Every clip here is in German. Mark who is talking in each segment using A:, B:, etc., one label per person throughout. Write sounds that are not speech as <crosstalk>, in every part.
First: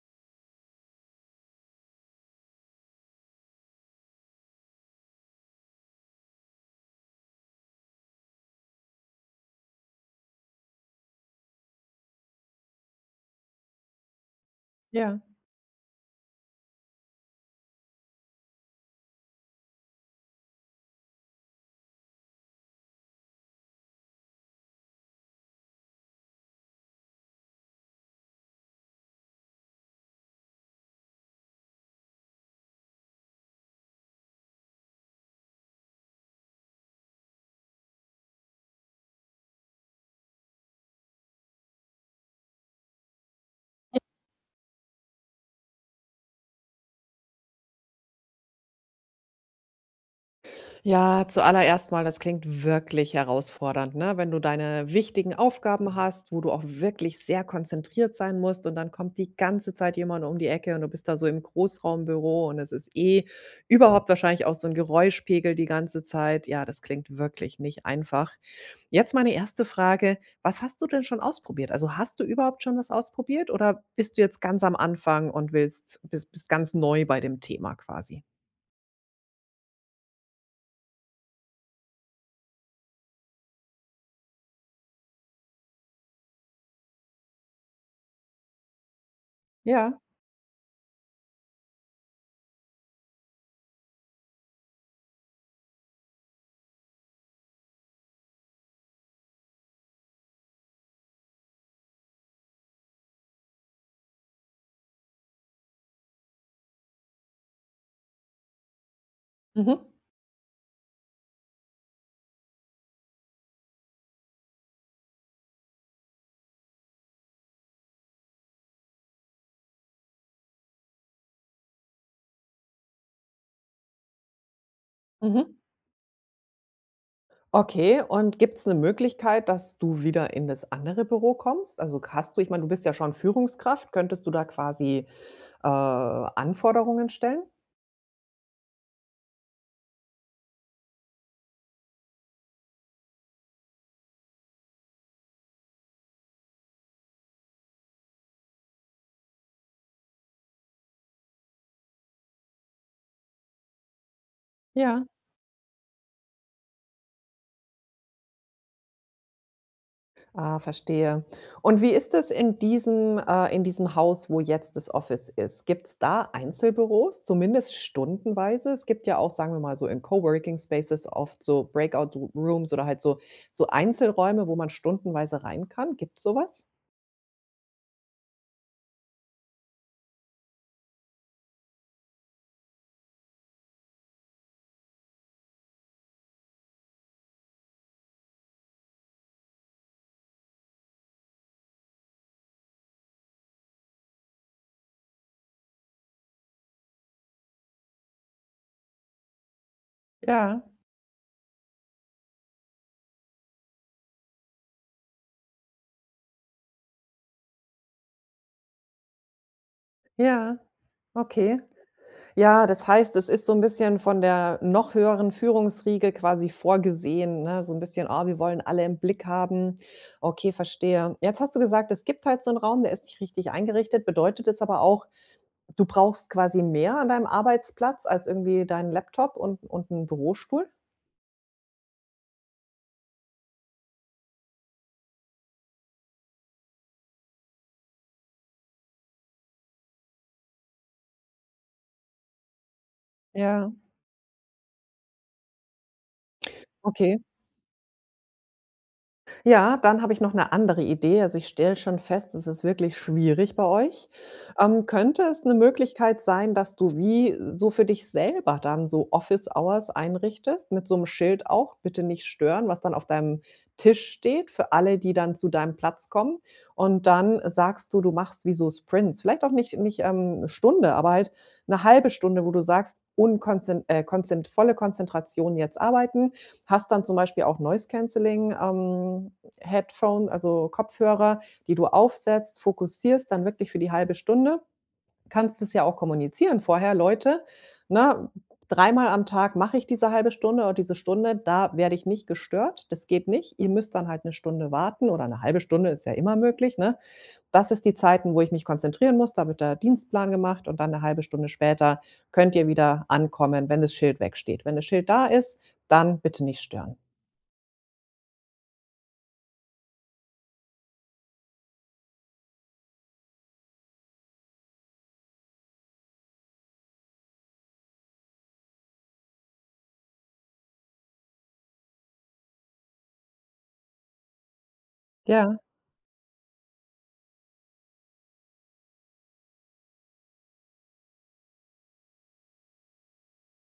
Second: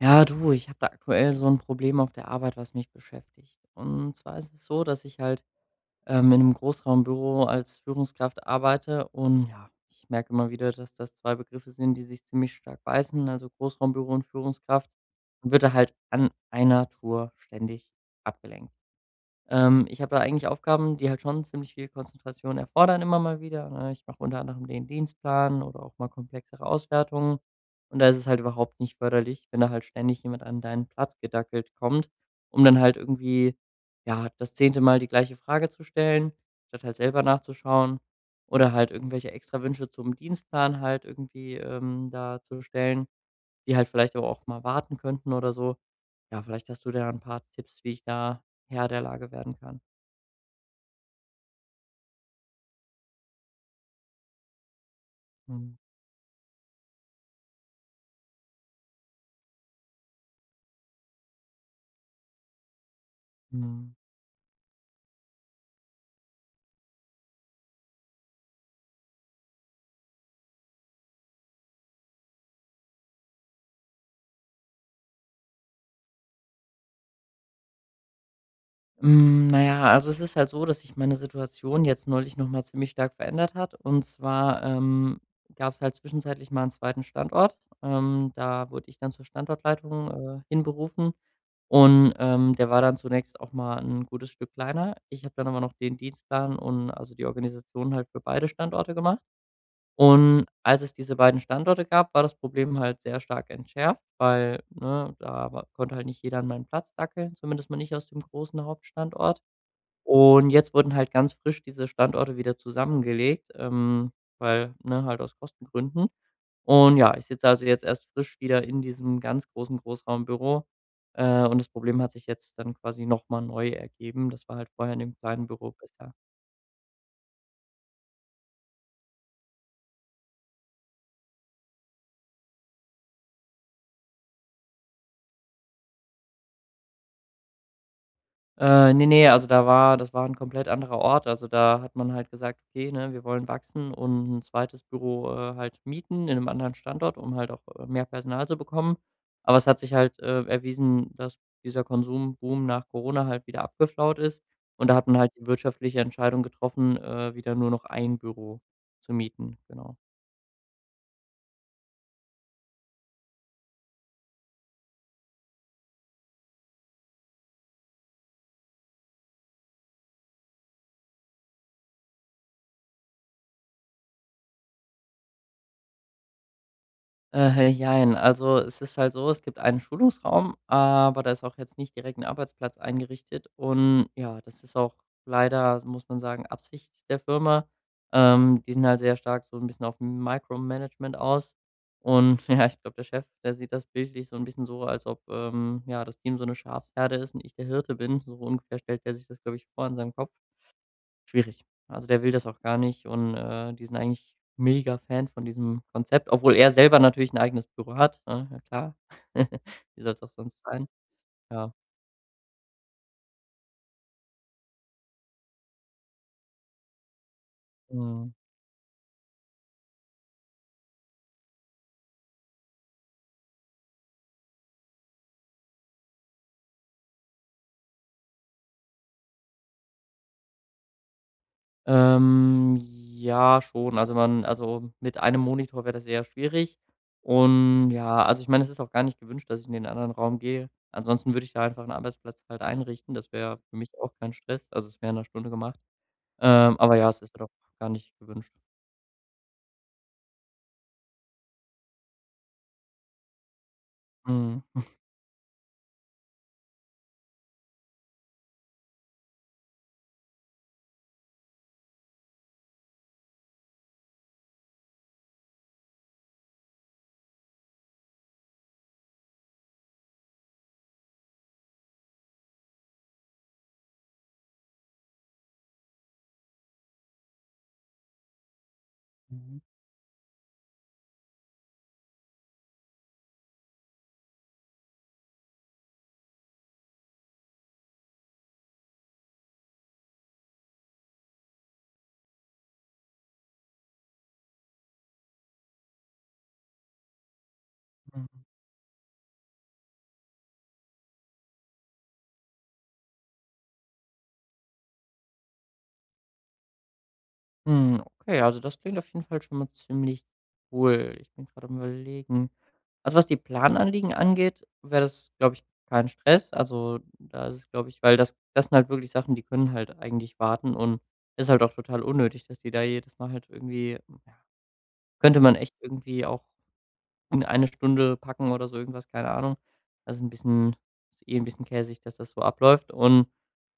A: Ja, du, ich habe da aktuell so ein Problem auf der Arbeit, was mich beschäftigt. Und zwar ist es so, dass ich halt, in einem Großraumbüro als Führungskraft arbeite und ja, ich merke immer wieder, dass das 2 Begriffe sind, die sich ziemlich stark beißen, also Großraumbüro und Führungskraft,
B: Ja.
A: und wird da halt an einer Tour ständig abgelenkt. Ich habe da eigentlich Aufgaben, die halt schon ziemlich viel Konzentration erfordern immer mal wieder, ne? Ich mache unter anderem den Dienstplan oder auch mal komplexere Auswertungen. Und da ist es halt überhaupt nicht förderlich, wenn da halt ständig jemand an deinen Platz gedackelt kommt, um dann halt irgendwie, ja, das 10. Mal die gleiche Frage zu stellen, statt halt selber nachzuschauen oder halt irgendwelche Extrawünsche zum Dienstplan halt irgendwie da zu stellen, die halt vielleicht aber auch mal warten könnten oder so. Ja, vielleicht hast du da ein paar Tipps, wie ich da Herr der Lage werden kann.
B: Ja, zuallererst mal, das klingt wirklich herausfordernd, ne? Wenn du deine wichtigen
A: Mhm,
B: Aufgaben hast, wo du auch wirklich sehr konzentriert sein musst und dann kommt die ganze Zeit jemand um die Ecke und du bist da so im Großraumbüro und es ist eh
A: mhm.
B: überhaupt wahrscheinlich auch so ein Geräuschpegel die ganze Zeit. Ja, das klingt wirklich nicht einfach. Jetzt meine erste Frage: Was hast du denn schon ausprobiert? Also, hast du überhaupt schon was ausprobiert oder bist du jetzt ganz am Anfang und willst bist bist ganz neu bei dem Thema quasi?
A: Na ja, also es ist halt so, dass sich meine Situation jetzt neulich noch mal ziemlich stark verändert hat. Und zwar, gab es halt zwischenzeitlich mal einen zweiten Standort. Da wurde ich dann zur
B: Ja.
A: Standortleitung, hinberufen und, der war dann zunächst auch mal ein gutes Stück kleiner. Ich habe dann aber noch den Dienstplan und also die Organisation halt für beide Standorte gemacht. Und als es diese beiden Standorte gab, war das Problem halt sehr stark entschärft, weil, ne, da wa konnte halt nicht jeder an meinen Platz dackeln, zumindest mal nicht aus dem großen Hauptstandort.
B: Mhm.
A: Und jetzt wurden halt ganz frisch diese Standorte wieder zusammengelegt, weil, ne, halt aus Kostengründen. Und ja, ich sitze also jetzt erst frisch wieder in diesem ganz großen Großraumbüro, und das Problem hat sich jetzt dann quasi noch mal neu ergeben. Das war halt vorher in dem kleinen
B: Mhm.
A: Büro besser.
B: Okay, und gibt es eine Möglichkeit, dass du wieder in das andere Büro kommst? Also, hast du ich meine, du bist ja schon Führungskraft. Könntest du da quasi Anforderungen stellen?
A: Ne, ne, also da war das war ein komplett anderer Ort. Also, da hat man halt gesagt: „Okay, ne, wir wollen wachsen und ein zweites Büro, halt mieten in einem anderen Standort, um halt auch, mehr Personal zu bekommen.“ Aber es hat sich halt, erwiesen, dass dieser Konsumboom nach Corona halt wieder abgeflaut ist. Und da
B: Ja.
A: hat man halt die wirtschaftliche Entscheidung getroffen, wieder nur noch ein Büro zu mieten, genau.
B: Ah, verstehe. Und wie ist es in diesem Haus, wo jetzt das Office ist? Gibt es da Einzelbüros, zumindest stundenweise? Es gibt ja auch, sagen wir mal, so in Coworking Spaces oft so Breakout Rooms oder halt so so Einzelräume, wo man stundenweise rein kann. Gibt's sowas?
A: Jein. Also, es ist halt so, es gibt einen Schulungsraum, aber da ist auch jetzt nicht direkt ein Arbeitsplatz eingerichtet und ja, das ist auch leider, muss man sagen, Absicht der Firma. Die sind halt sehr stark so ein bisschen auf Micromanagement aus und <laughs> ja, ich glaube, der Chef, der sieht das bildlich so ein bisschen so, als ob, ja, das Team so eine Schafsherde ist und ich der Hirte bin. So ungefähr stellt er sich das, glaube ich, vor in seinem Kopf.
B: Ja,
A: Schwierig. Also, der will das auch gar nicht und, die sind eigentlich mega Fan von diesem Konzept, obwohl er selber natürlich ein eigenes Büro hat, ne? Ja klar. <laughs> Wie soll's auch
B: ja,
A: sonst sein?
B: okay.
A: Ja.
B: Ja, das heißt, es ist so ein bisschen von der noch höheren Führungsriege quasi vorgesehen, ne? So ein bisschen: „Ah,
A: Mhm.
B: wir wollen alle im Blick haben.“ Okay, verstehe. Jetzt hast du gesagt, es gibt halt so einen Raum, der ist nicht richtig eingerichtet. Bedeutet es aber auch, du brauchst quasi mehr an deinem Arbeitsplatz als irgendwie deinen Laptop und einen Bürostuhl?
A: Ja, schon. Also, man also, mit einem Monitor wäre das eher schwierig und ja, also, ich meine, es ist auch gar nicht gewünscht, dass ich in den anderen Raum gehe. Ansonsten würde ich da einfach einen Arbeitsplatz halt einrichten. Das wäre
B: Ja,
A: für mich auch kein Stress. Also, es wäre in einer Stunde gemacht. Aber ja,
B: okay.
A: es ist doch gar nicht gewünscht.
B: Ja, dann habe ich noch eine andere Idee. Also, ich stelle schon fest, es ist wirklich schwierig bei euch.
A: Mhm.
B: Könnte es eine Möglichkeit sein, dass du wie so für dich selber dann so Office Hours einrichtest mit so einem Schild auch: „Bitte nicht stören“, was dann auf deinem Tisch steht für alle, die dann zu deinem Platz kommen. Und dann sagst du, du machst wie so Sprints. Vielleicht auch nicht, 'ne Stunde, aber halt eine halbe Stunde, wo du sagst: „Unkonzen konzen Volle Konzentration jetzt arbeiten.“ Hast dann zum Beispiel auch Noise Cancelling,
A: Mhm.
B: Headphone, also Kopfhörer, die du aufsetzt, fokussierst dann wirklich für die halbe Stunde. Kannst es ja auch kommunizieren vorher, Leute, ne? Dreimal am Tag mache ich diese halbe Stunde oder diese Stunde, da werde ich nicht gestört. Das geht nicht. Ihr müsst dann halt eine Stunde warten oder eine halbe Stunde ist ja immer möglich, ne? Das ist die Zeiten, wo
A: Mhm.
B: ich mich konzentrieren muss. Da wird der Dienstplan gemacht und dann eine halbe Stunde später könnt ihr wieder ankommen, wenn das Schild wegsteht. Wenn das Schild da ist, dann bitte nicht stören.
A: Okay, also das klingt auf jeden Fall schon mal ziemlich cool. Ich bin gerade am Überlegen. Also was die Plananliegen angeht, wäre das, glaube ich, kein Stress. Also da ist es, glaube ich, weil das, das sind halt wirklich Sachen, die können halt eigentlich warten und ist halt auch total unnötig, dass die da jedes Mal halt irgendwie, ja, könnte man
B: Ja.
A: echt irgendwie auch in eine Stunde packen oder so irgendwas, keine Ahnung. Also, ein bisschen ist eh ein bisschen käsig, dass das so abläuft und,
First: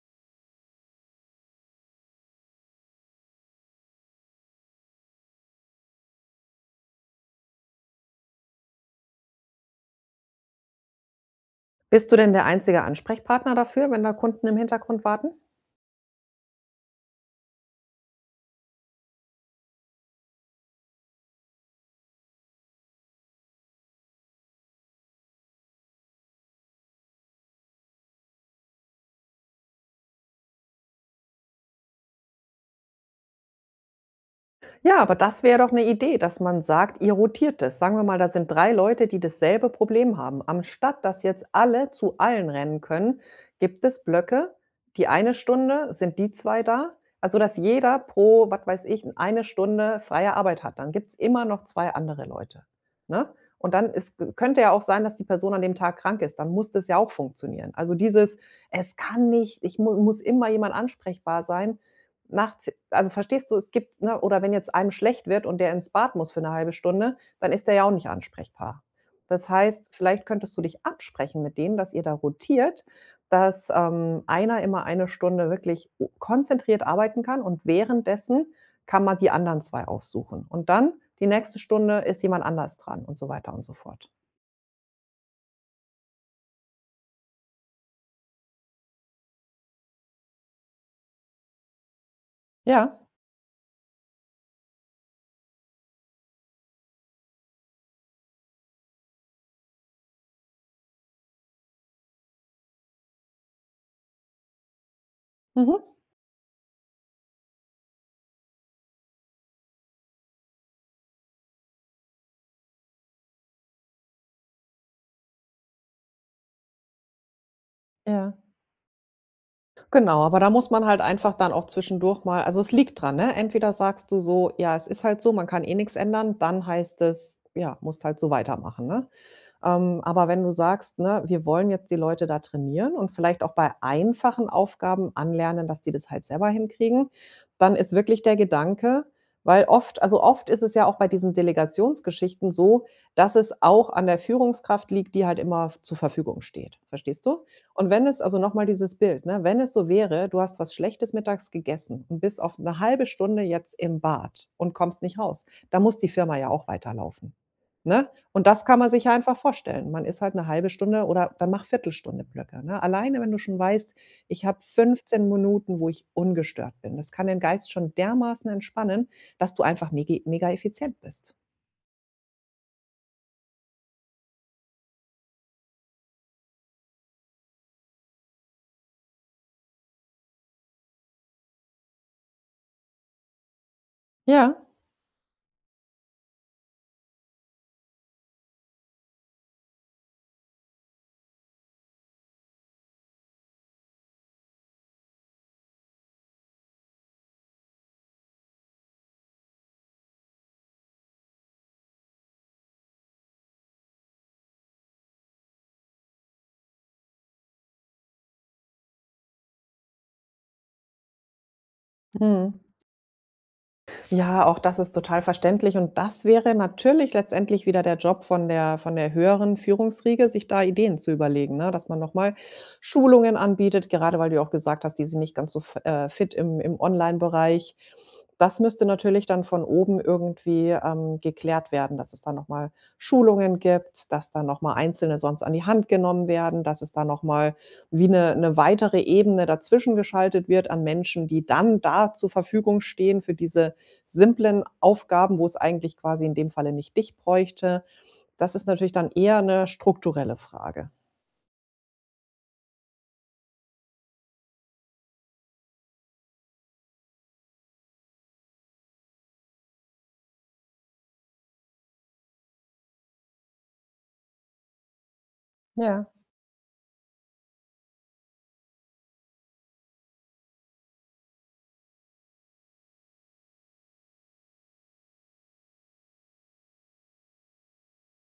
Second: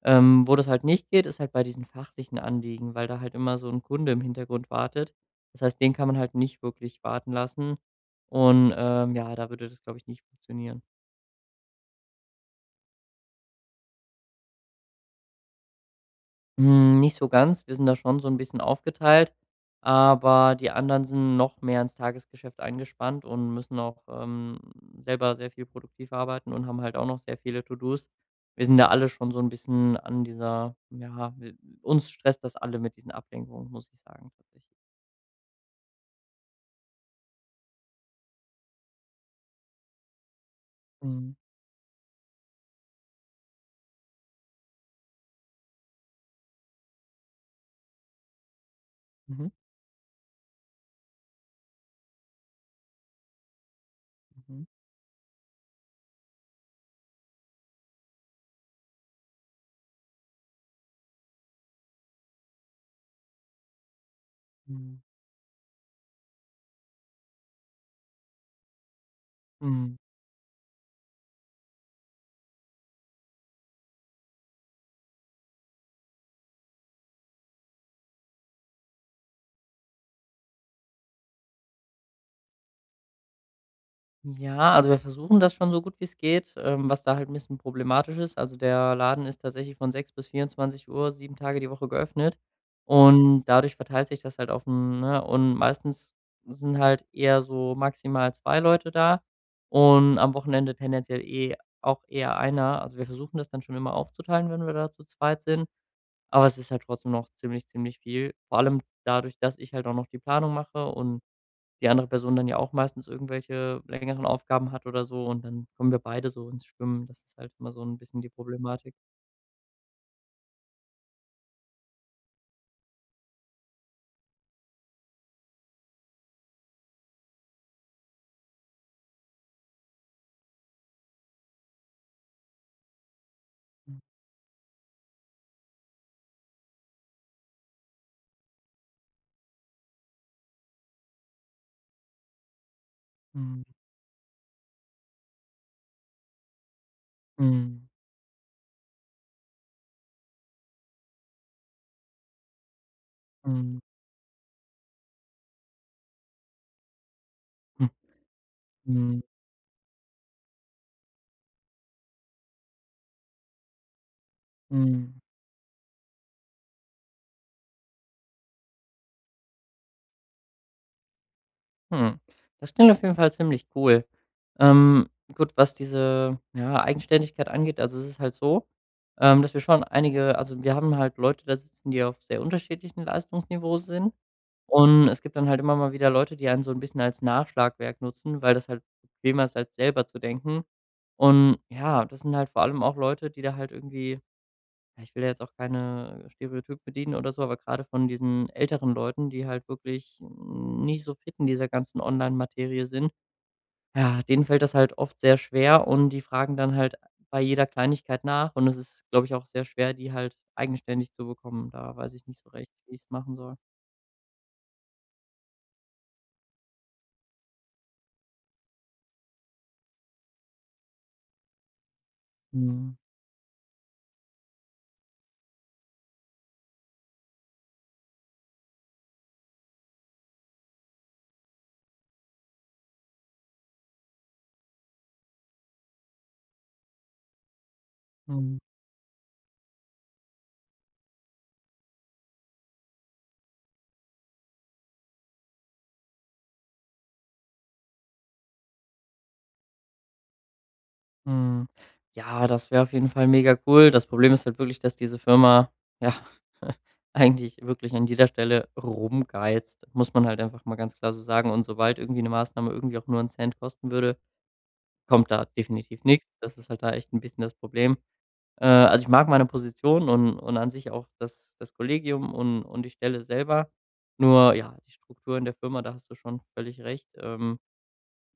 A: wo das halt nicht geht, ist halt bei diesen fachlichen Anliegen, weil da halt immer so ein Kunde im Hintergrund wartet. Das heißt, den kann man halt nicht wirklich warten lassen und, ja, da würde das, glaube ich, nicht funktionieren.
B: Bist du denn der einzige Ansprechpartner dafür, wenn da Kunden im Hintergrund warten?
A: Hm, nicht so ganz. Wir sind da schon so ein bisschen aufgeteilt, aber die anderen sind noch mehr ins Tagesgeschäft eingespannt und müssen auch, selber sehr viel produktiv arbeiten und haben halt auch noch sehr viele To-dos. Wir sind da alle schon so ein bisschen an dieser ja, w uns stresst das alle mit diesen Ablenkungen, muss ich sagen, tatsächlich.
B: Ja, aber das wäre doch eine Idee, dass man sagt, ihr rotiert es. Sagen wir mal, da sind 3 Leute, die dasselbe Problem haben. Anstatt dass
A: Mhm.
B: jetzt alle zu allen rennen können, gibt es Blöcke. Die eine Stunde sind die 2 da, also dass jeder pro, was weiß ich, eine
A: Mhm.
B: Stunde freie Arbeit hat. Dann gibt es immer noch 2 andere Leute, ne? Und dann ist könnte
A: Mhm.
B: ja auch sein, dass die Person an dem Tag krank ist. Dann muss das ja auch funktionieren. Also dieses: „Es kann nicht, ich mu muss immer jemand ansprechbar sein.“ Nachts also verstehst du, es gibt ne, oder wenn jetzt einem
A: Mhm.
B: schlecht wird und der ins Bad muss für eine halbe Stunde, dann ist der ja auch nicht ansprechbar. Das heißt,
A: Mhm.
B: vielleicht könntest du dich absprechen mit denen, dass ihr da rotiert, dass, einer immer eine Stunde wirklich konzentriert arbeiten kann und währenddessen kann man die anderen 2 aufsuchen. Und dann die nächste Stunde ist jemand anders dran und so weiter und so fort.
A: Ja, also wir versuchen das schon so gut wie es geht, was da halt ein bisschen problematisch ist. Also, der Laden ist tatsächlich von 6 bis 24 Uhr 7 Tage die Woche geöffnet
B: Ja,
A: und dadurch verteilt sich das halt auf 'n ne, und meistens sind halt eher so maximal 2 Leute da und am Wochenende tendenziell eh auch eher einer. Also, wir versuchen das dann schon immer aufzuteilen, wenn wir da zu zweit sind,
B: mhm,
A: aber es ist halt trotzdem noch ziemlich, ziemlich viel. Vor allem dadurch, dass ich halt auch noch die Planung mache und die andere Person dann ja auch meistens irgendwelche längeren Aufgaben hat oder so und dann kommen wir beide so ins Schwimmen. Das ist halt immer so ein bisschen die
B: ja.
A: Problematik.
B: Genau, aber da muss man halt einfach dann auch zwischendurch mal also, es liegt dran, ne? Entweder sagst du so: „Ja, es ist halt so, man kann eh nichts ändern.“ Dann heißt es, ja, musst halt so weitermachen, ne? Aber wenn du sagst, ne, wir wollen jetzt die Leute da trainieren und vielleicht auch bei einfachen Aufgaben anlernen, dass die das halt selber hinkriegen, dann ist wirklich der Gedanke weil oft also oft ist es ja auch bei diesen Delegationsgeschichten so, dass es
A: Mhm.
B: auch an der Führungskraft liegt, die halt immer zur Verfügung steht. Verstehst du? Und
A: Mhm.
B: wenn es also nochmal dieses Bild, ne, wenn es so wäre, du hast was Schlechtes mittags gegessen und bist auf eine halbe Stunde jetzt
A: Mhm.
B: im Bad und kommst nicht raus, da muss die Firma ja auch weiterlaufen,
A: Hm.
B: ne? Und das kann man sich ja
A: Mhm.
B: einfach vorstellen. Man ist halt 'ne halbe Stunde oder dann mach Viertelstunde Blöcke, ne? Alleine, wenn du schon weißt: „Ich habe
A: Mhm.
B: 15 Minuten, wo ich ungestört bin.“ Das kann den Geist schon dermaßen entspannen, dass du einfach megi mega effizient bist.
A: Hm. Das klingt auf jeden Fall ziemlich cool. Gut, was diese, ja, Eigenständigkeit angeht, also es ist halt so, dass wir schon einige also wir haben halt Leute da sitzen, die auf sehr unterschiedlichen Leistungsniveaus sind
B: Ja,
A: und es gibt dann halt immer mal wieder Leute, die einen so ein bisschen als Nachschlagwerk nutzen, weil das halt bequemer ist, als selber zu denken. Und ja, das sind halt vor allem auch Leute, die da halt irgendwie ja, ich will da jetzt auch keine Stereotyp bedienen oder so, aber gerade von diesen älteren Leuten, die halt wirklich nicht so fit in dieser ganzen Online-Materie sind, ja, denen fällt das halt oft sehr schwer und die fragen dann halt bei jeder Kleinigkeit nach und es ist, glaube ich, auch sehr schwer, die halt eigenständig zu bekommen. Da weiß ich nicht so
B: mhm.
A: recht, wie ich es machen soll.
B: Ja, auch das ist total verständlich und das wäre natürlich letztendlich wieder der Job von der höheren Führungsriege, sich da Ideen zu überlegen, ne? Dass man noch mal
A: Mhm.
B: Schulungen anbietet, gerade weil du ja auch gesagt hast, die sind nicht ganz so f fit im Online-Bereich. Das müsste natürlich dann von oben irgendwie, geklärt werden, dass es da noch mal Schulungen gibt, dass da noch mal Einzelne sonst an die Hand genommen werden, dass es da noch mal wie eine
A: Mhm.
B: weitere Ebene dazwischen geschaltet wird an Menschen, die dann da zur Verfügung stehen für diese simplen Aufgaben, wo es eigentlich quasi in dem Falle nicht dich bräuchte. Das ist natürlich dann eher 'ne strukturelle Frage.
A: Mhm. Ja, das wäre auf jeden Fall mega cool. Das Problem ist halt wirklich, dass diese Firma, ja, <laughs> eigentlich wirklich an jeder Stelle rumgeizt. Muss man halt einfach mal ganz klar so sagen. Und sobald irgendwie eine Maßnahme irgendwie auch nur 'n Cent kosten würde, kommt da definitiv
B: Ja.
A: nichts. Das ist halt da echt ein bisschen das Problem. Also, ich mag meine Position und an sich auch das Kollegium und die Stelle selber. Nur ja, die Struktur in der Firma, da hast du schon völlig recht.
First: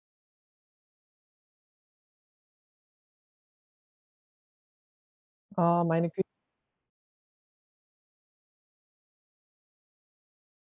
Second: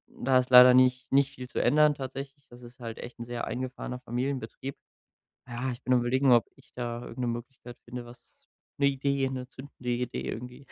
A: Da ist leider nicht nicht viel zu ändern tatsächlich. Das ist halt echt ein sehr eingefahrener Familienbetrieb. Ja, ich
B: Ah,
A: bin am
B: meine
A: Überlegen, ob ich da irgendeine Möglichkeit finde, was eine Idee, eine zündende Idee irgendwie.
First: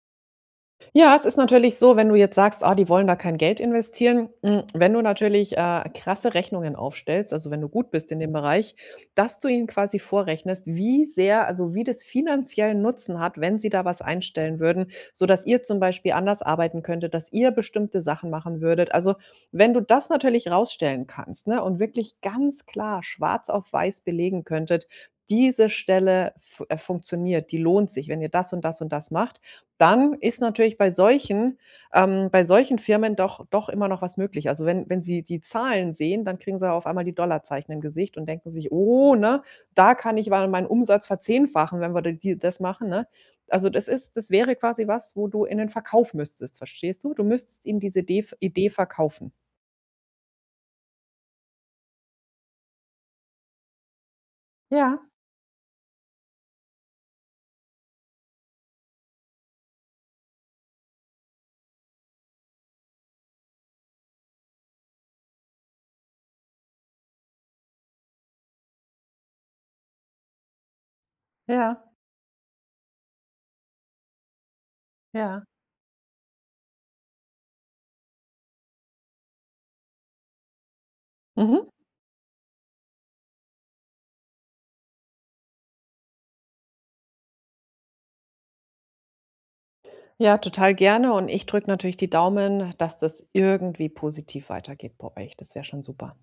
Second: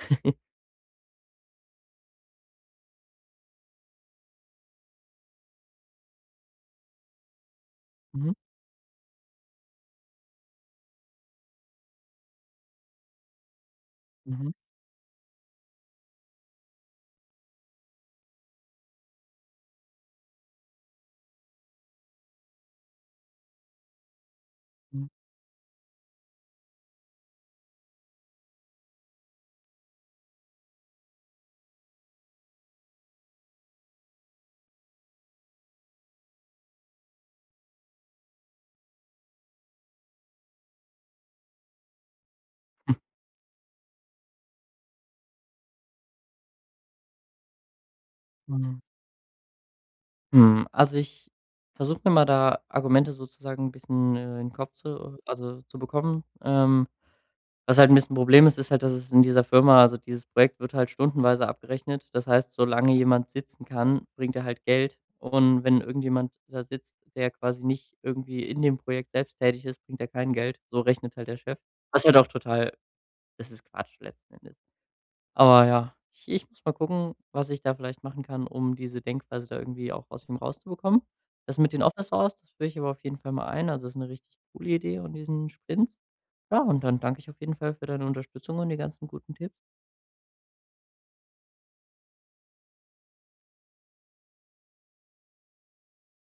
B: Ja, es ist natürlich so, wenn du jetzt sagst: „Ah, die wollen da kein Geld investieren.“ Hm, wenn du natürlich, krasse Rechnungen aufstellst, also wenn du gut bist in dem
A: Mhm,
B: Bereich, dass du ihnen quasi vorrechnest, wie sehr also wie das finanziellen Nutzen hat, wenn sie da was
A: mhm,
B: einstellen würden, sodass ihr zum Beispiel anders arbeiten könntet, dass ihr bestimmte Sachen machen würdet. Also, wenn du das natürlich rausstellen kannst, ne, und wirklich ganz klar schwarz auf weiß belegen könntet:
A: mhm,
B: „Diese Stelle fu funktioniert, die lohnt sich, wenn ihr das und das und das macht.“ Dann ist natürlich bei solchen Firmen doch doch immer noch was möglich. Also, wenn wenn sie die Zahlen sehen, dann kriegen sie auf einmal die Dollarzeichen im Gesicht und denken sich: „Oh, ne, da kann ich mal meinen Umsatz verzehnfachen, wenn wir da die das machen“, ne? Also, das ist das wäre quasi was, wo du in den Verkauf müsstest, verstehst du? Du müsstest ihnen diese Idee
A: mhm.
B: verkaufen.
A: Also, ich versuche mir mal da Argumente sozusagen ein bisschen, in den Kopf
B: Ja,
A: zu also, zu bekommen. Was halt ein bisschen Problem ist, ist halt, dass es in dieser Firma also, dieses Projekt wird halt stundenweise abgerechnet. Das heißt, solange jemand sitzen kann, bringt er halt Geld. Und wenn irgendjemand da sitzt, der quasi nicht irgendwie in dem Projekt selbst tätig ist, bringt er kein Geld. So rechnet halt der Chef.
B: ja,
A: Was halt auch total das ist Quatsch letzten Endes.
B: ja.
A: Aber ja, ich muss mal gucken, was ich da vielleicht machen kann, um diese Denkweise da irgendwie auch aus ihm rauszubekommen. Das
B: Mhm.
A: mit den Office Hours, das führe ich aber auf jeden Fall mal ein. Also, das ist eine richtig coole Idee und diesen Sprints. Ja, und dann danke ich auf jeden Fall für deine Unterstützung und die ganzen guten Tipps.
B: Ja, total gerne und ich drücke natürlich die Daumen, dass das irgendwie positiv weitergeht bei euch. Das wäre schon super.